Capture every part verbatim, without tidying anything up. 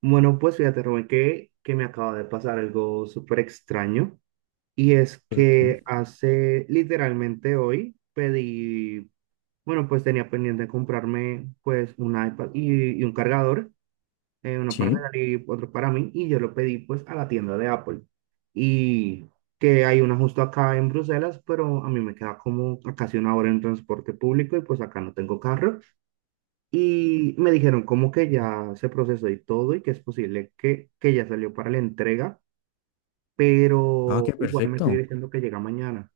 Bueno, pues fíjate, Rubén, que, que me acaba de pasar algo súper extraño. Y es ¿Por qué? que hace literalmente hoy pedí, bueno, pues tenía pendiente comprarme pues un iPad y, y un cargador, eh, uno para Sí. regalar y otro para mí. Y yo lo pedí pues a la tienda de Apple. Y que hay una justo acá en Bruselas, pero a mí me queda como a casi una hora en transporte público y pues acá no tengo carro. Y me dijeron como que ya se procesó y todo y que es posible que, que ya salió para la entrega, Ah, pero ok, igual me sigue perfecto. diciendo que llega mañana.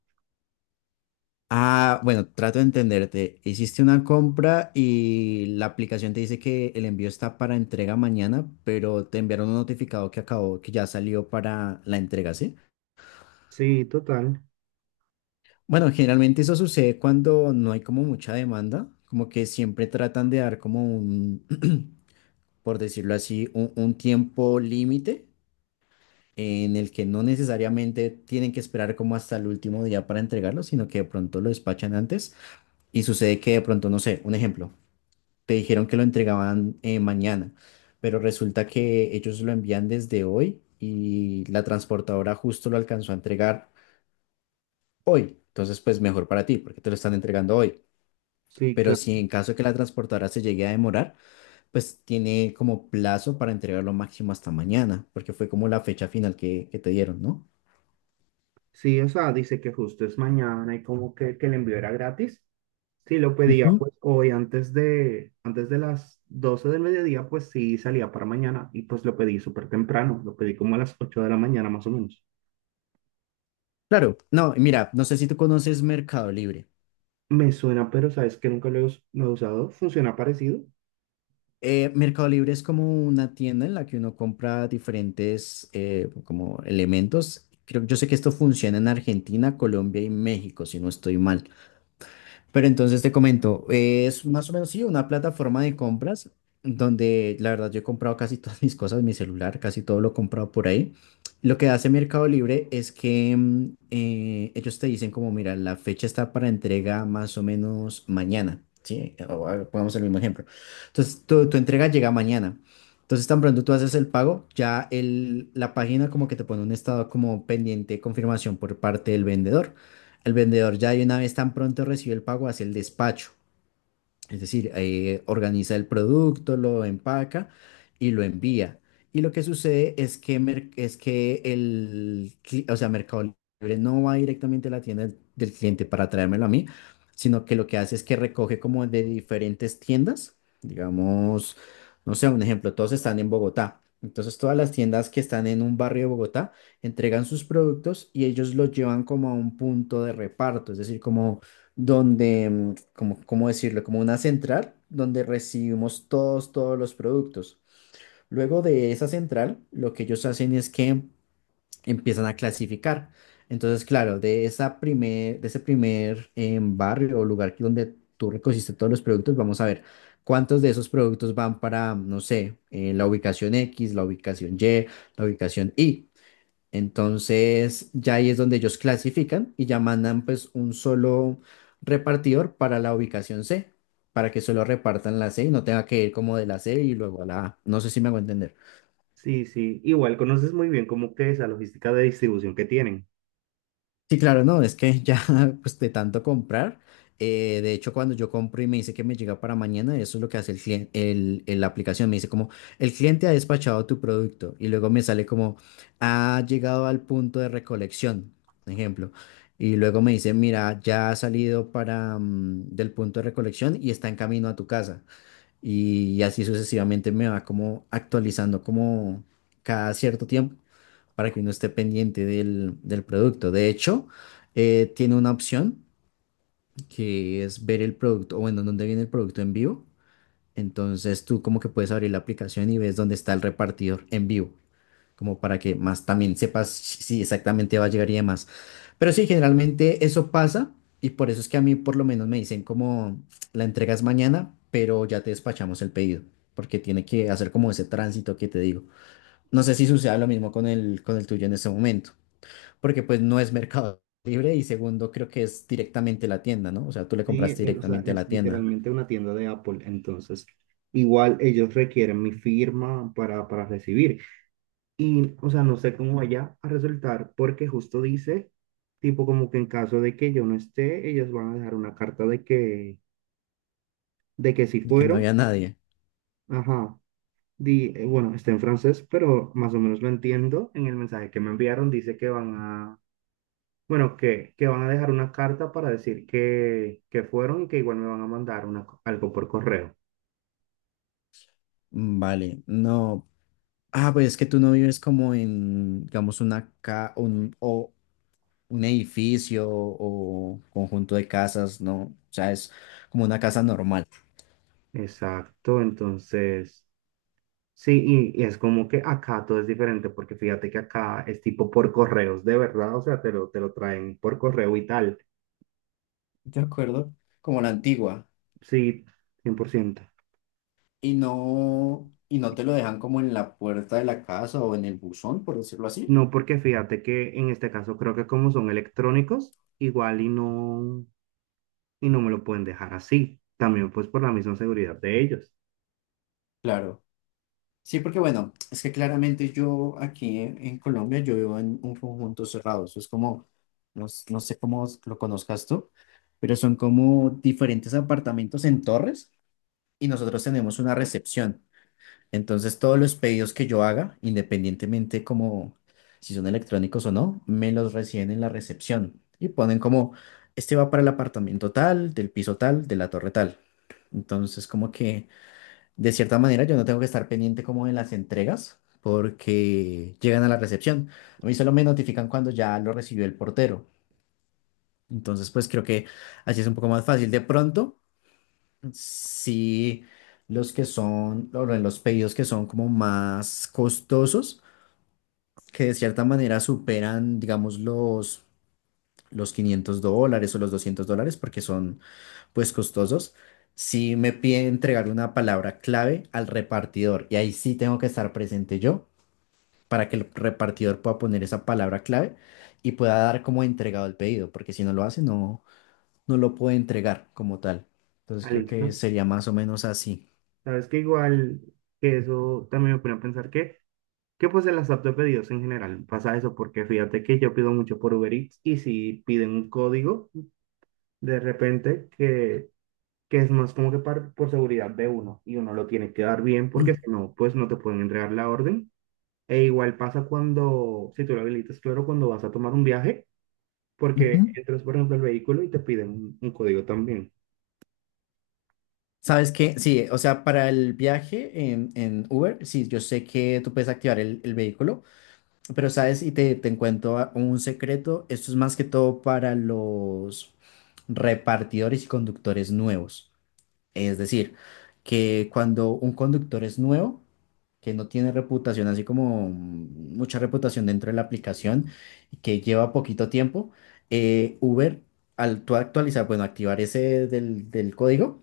Ah, bueno, trato de entenderte. Hiciste una compra y la aplicación te dice que el envío está para entrega mañana, pero te enviaron un notificado que acabó, que ya salió para la entrega, ¿sí? Sí, total. Bueno, generalmente eso sucede cuando no hay como mucha demanda, como que siempre tratan de dar como un, por decirlo así, un, un tiempo límite en el que no necesariamente tienen que esperar como hasta el último día para entregarlo, sino que de pronto lo despachan antes. Y sucede que de pronto, no sé, un ejemplo, te dijeron que lo entregaban eh, mañana, pero resulta que ellos lo envían desde hoy y la transportadora justo lo alcanzó a entregar hoy. Entonces, pues mejor para ti, porque te lo están entregando hoy. Sí, Pero claro. si en caso de que la transportadora se llegue a demorar, pues tiene como plazo para entregarlo máximo hasta mañana, porque fue como la fecha final que, que te dieron, ¿no? Sí, o sea, dice que justo es mañana y como que, que el envío era gratis. Si lo pedía Ujú. pues hoy antes de, antes de las doce del mediodía, pues sí salía para mañana y pues lo pedí súper temprano, lo pedí como a las ocho de la mañana más o menos. Claro, no, mira, no sé si tú conoces Mercado Libre. Me suena, pero sabes que nunca lo he, us- lo he usado. ¿Funciona parecido? Eh, Mercado Libre es como una tienda en la que uno compra diferentes eh, como elementos. Creo, yo sé que esto funciona en Argentina, Colombia y México, si no estoy mal. Pero entonces te comento, eh, es más o menos sí, una plataforma de compras donde la verdad yo he comprado casi todas mis cosas, mi celular, casi todo lo he comprado por ahí. Lo que hace Mercado Libre es que mm, eh, ellos te dicen como, mira, la fecha está para entrega más o menos mañana, ¿sí? O, ah, pongamos el mismo ejemplo. Entonces tu, tu entrega llega mañana. Entonces tan pronto tú haces el pago, ya el, la página como que te pone un estado como pendiente de confirmación por parte del vendedor al vendedor ya de una vez tan pronto recibió el pago hacia el despacho. Es decir, eh, organiza el producto, lo empaca y lo envía. Y lo que sucede es que, mer- es que el, cli- o sea, Mercado Libre no va directamente a la tienda del del cliente para traérmelo a mí, sino que lo que hace es que recoge como de diferentes tiendas. Digamos, no sé, un ejemplo, todos están en Bogotá. Entonces, todas las tiendas que están en un barrio de Bogotá entregan sus productos y ellos los llevan como a un punto de reparto, es decir, como donde, mm, como, ¿cómo decirlo? Como una central donde recibimos todos, todos los productos. Luego de esa central, lo que ellos hacen es que empiezan a clasificar. Entonces, claro, de esa primer, de ese primer em, barrio o lugar que- donde tú recogiste todos los productos, vamos a ver cuántos de esos productos van para, no sé, eh, la ubicación X, la ubicación Y, la ubicación Y. Entonces, ya ahí es donde ellos clasifican y ya mandan pues un solo repartidor para la ubicación C, para que solo repartan la C y no tenga que ir como de la C y luego a la A. No sé si me hago entender. Sí, sí, igual conoces muy bien cómo que esa logística de distribución que tienen. Sí, claro, no, es que ya pues de tanto comprar, eh, de hecho cuando yo compro y me dice que me llega para mañana, eso es lo que hace el cliente, el, el- la aplicación, me dice como, el cliente ha despachado tu producto y luego me sale como, ha llegado al punto de recolección, por ejemplo, y luego me dice, mira, ya ha salido para, mm, del punto de recolección y está en camino a tu casa y, y así sucesivamente me va como actualizando como cada cierto tiempo para que uno esté pendiente del, del producto. De hecho, eh, tiene una opción que es ver el producto, o bueno, dónde viene el producto en vivo. Entonces tú como que puedes abrir la aplicación y ves dónde está el repartidor en vivo como para que más también sepas si si exactamente va a llegar y demás. Pero sí, generalmente eso pasa y por eso es que a mí por lo menos me dicen como la entregas mañana, pero ya te despachamos el pedido, porque tiene que hacer como ese tránsito que te digo. No sé si suceda lo mismo con el, con el tuyo en este momento, porque pues no es Mercado Libre y segundo creo que es directamente la tienda, ¿no? O sea, tú le Sí, compraste eh, o sea, directamente a es la tienda, literalmente una tienda de Apple, entonces igual ellos requieren mi firma para, para recibir. Y, o sea, no sé cómo vaya a resultar porque justo dice, tipo como que en caso de que yo no esté, ellos van a dejar una carta de que, de que si de que no fueron, había nadie. ajá, di, eh, bueno, está en francés, pero más o menos lo entiendo. En el mensaje que me enviaron dice que van a Bueno, que, que van a dejar una carta para decir que, que fueron y que igual me van a mandar una co- algo por correo. Mm, Vale, no. Ah, pues es que tú no vives como en, digamos, una ca un, o un edificio o conjunto de casas, ¿no? O sea, es como una casa normal, Exacto, entonces, sí, y, y es como que acá todo es diferente porque fíjate que acá es tipo por correos, de verdad, o sea, te lo, te lo traen por correo y tal. ¿de acuerdo? Como la antigua. Sí, cien por ciento. Y no, y no te lo dejan como en la puerta de la casa o en el buzón, por decirlo así. No, porque fíjate que en este caso creo que como son electrónicos, igual y no, y no me lo pueden dejar así. También pues por la misma seguridad de ellos. Claro. Sí, porque bueno, es que claramente yo aquí en, en Colombia, yo vivo en un conjunto cerrado. Eso es como, no, s- no sé cómo lo conozcas tú, pero son como diferentes apartamentos en torres y nosotros tenemos una recepción. Entonces, todos los pedidos que yo haga, independientemente como si son electrónicos o no, me los reciben en la recepción y ponen como, este va para el apartamento tal, del piso tal, de la torre tal. Entonces, como que de cierta manera yo no tengo que estar pendiente como de las entregas porque llegan a la recepción. A mí solo me notifican cuando ya lo recibió el portero. Entonces, pues creo que así es un poco más fácil. De pronto, sí, los que son, o bueno, los pedidos que son como más costosos, que de cierta manera superan, digamos, los, los quinientos dólares o los doscientos dólares, porque son, pues, costosos. Sí me pide entregar una palabra clave al repartidor y ahí sí tengo que estar presente yo para que el repartidor pueda poner esa palabra clave y pueda dar como entregado el pedido, porque si no lo hace, no, no lo puede entregar como tal. Entonces Ah, creo que listo. sería más o menos así. Sabes que igual que eso también me pone a pensar que, que pues en las apps de pedidos en general pasa eso, porque fíjate que yo pido mucho por Uber Eats y si piden un código, de repente que, que es más como que par- por seguridad de uno y uno lo tiene que dar bien porque si no, pues no te pueden entregar la orden. E igual pasa cuando, si tú lo habilitas, claro, cuando vas a tomar un viaje, porque Ujú. entras, por ejemplo, al vehículo y te piden un, un código también. ¿Sabes qué? Sí, o sea, para el viaje en, en Uber, sí, yo sé que tú puedes activar el, el vehículo, pero sabes, y te, te cuento a- un secreto, esto es más que todo para los repartidores y conductores nuevos. Es decir, que cuando un conductor es nuevo, que no tiene reputación, así como mm, mucha reputación dentro de la aplicación, y que lleva poquito tiempo, eh, Uber, al tú actualizar, bueno, activar ese del del código,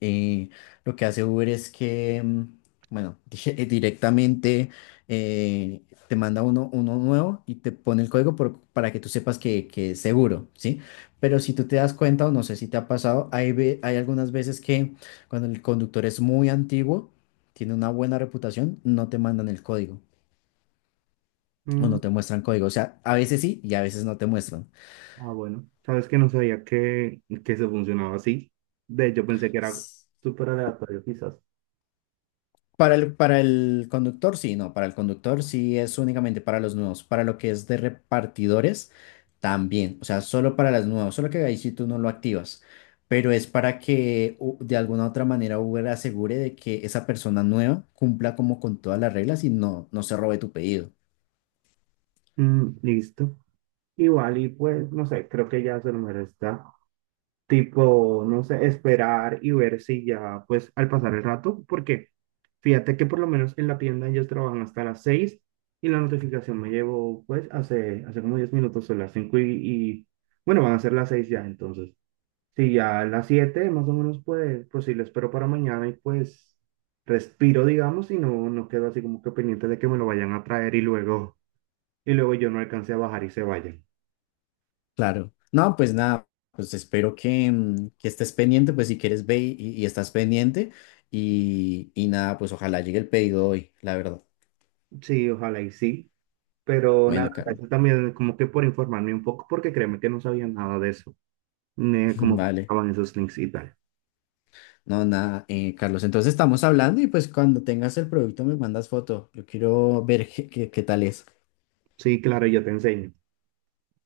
eh, lo que hace Uber es que, mm, bueno, di- eh, directamente eh, te manda uno, uno nuevo y te pone el código por- para que tú sepas que, que es seguro, ¿sí? Pero si tú te das cuenta, o no sé si te ha pasado, hay, ve- hay algunas veces que cuando el conductor es muy antiguo, tiene una buena reputación, no te mandan el código o Mm, no te muestran código. O sea, a veces sí y a veces no te muestran. Ah, bueno. Sabes que no sabía que, que se funcionaba así. De hecho, pensé que era súper aleatorio, quizás. Para el, para el conductor, sí, no, para el conductor sí es únicamente para los nuevos, para lo que es de repartidores también, o sea, solo para las nuevas, solo que ahí sí tú no lo activas, pero es para que u- de alguna otra manera Uber asegure de que esa persona nueva cumpla como con todas las reglas y no, no se robe tu pedido. Mm, listo. Igual, y pues, no sé, creo que ya se me está tipo, no sé, esperar y ver si ya, pues, al pasar el rato, porque fíjate que por lo menos en la tienda ellos trabajan hasta las seis y la notificación me llegó, pues, hace, hace como diez minutos, son las cinco y, y, bueno, van a ser las seis ya, entonces. Sí, ya a las siete más o menos puede pues sí, lo espero para mañana y pues respiro, digamos, y no, no quedo así como que pendiente de que me lo vayan a traer y luego, y luego yo no alcance a bajar y se vayan. Claro. No, pues nada, pues espero que, mm, que estés pendiente, pues si quieres ve y, y estás pendiente y, y nada, pues ojalá llegue el pedido hoy, la verdad. Sí, ojalá y sí, pero nada, Bueno, Carlos, gracias también como que por informarme un poco porque créeme que no sabía nada de eso, ni de cómo vale. funcionaban esos links y tal. No, nada, eh, Carlos. Entonces estamos hablando y pues cuando tengas el producto me mandas foto. Yo quiero ver qué, qué qué tal es. Sí, claro, yo te enseño.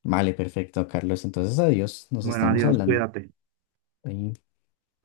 Vale, perfecto, Carlos. Entonces adiós, nos Bueno, estamos adiós, hablando. cuídate. Ahí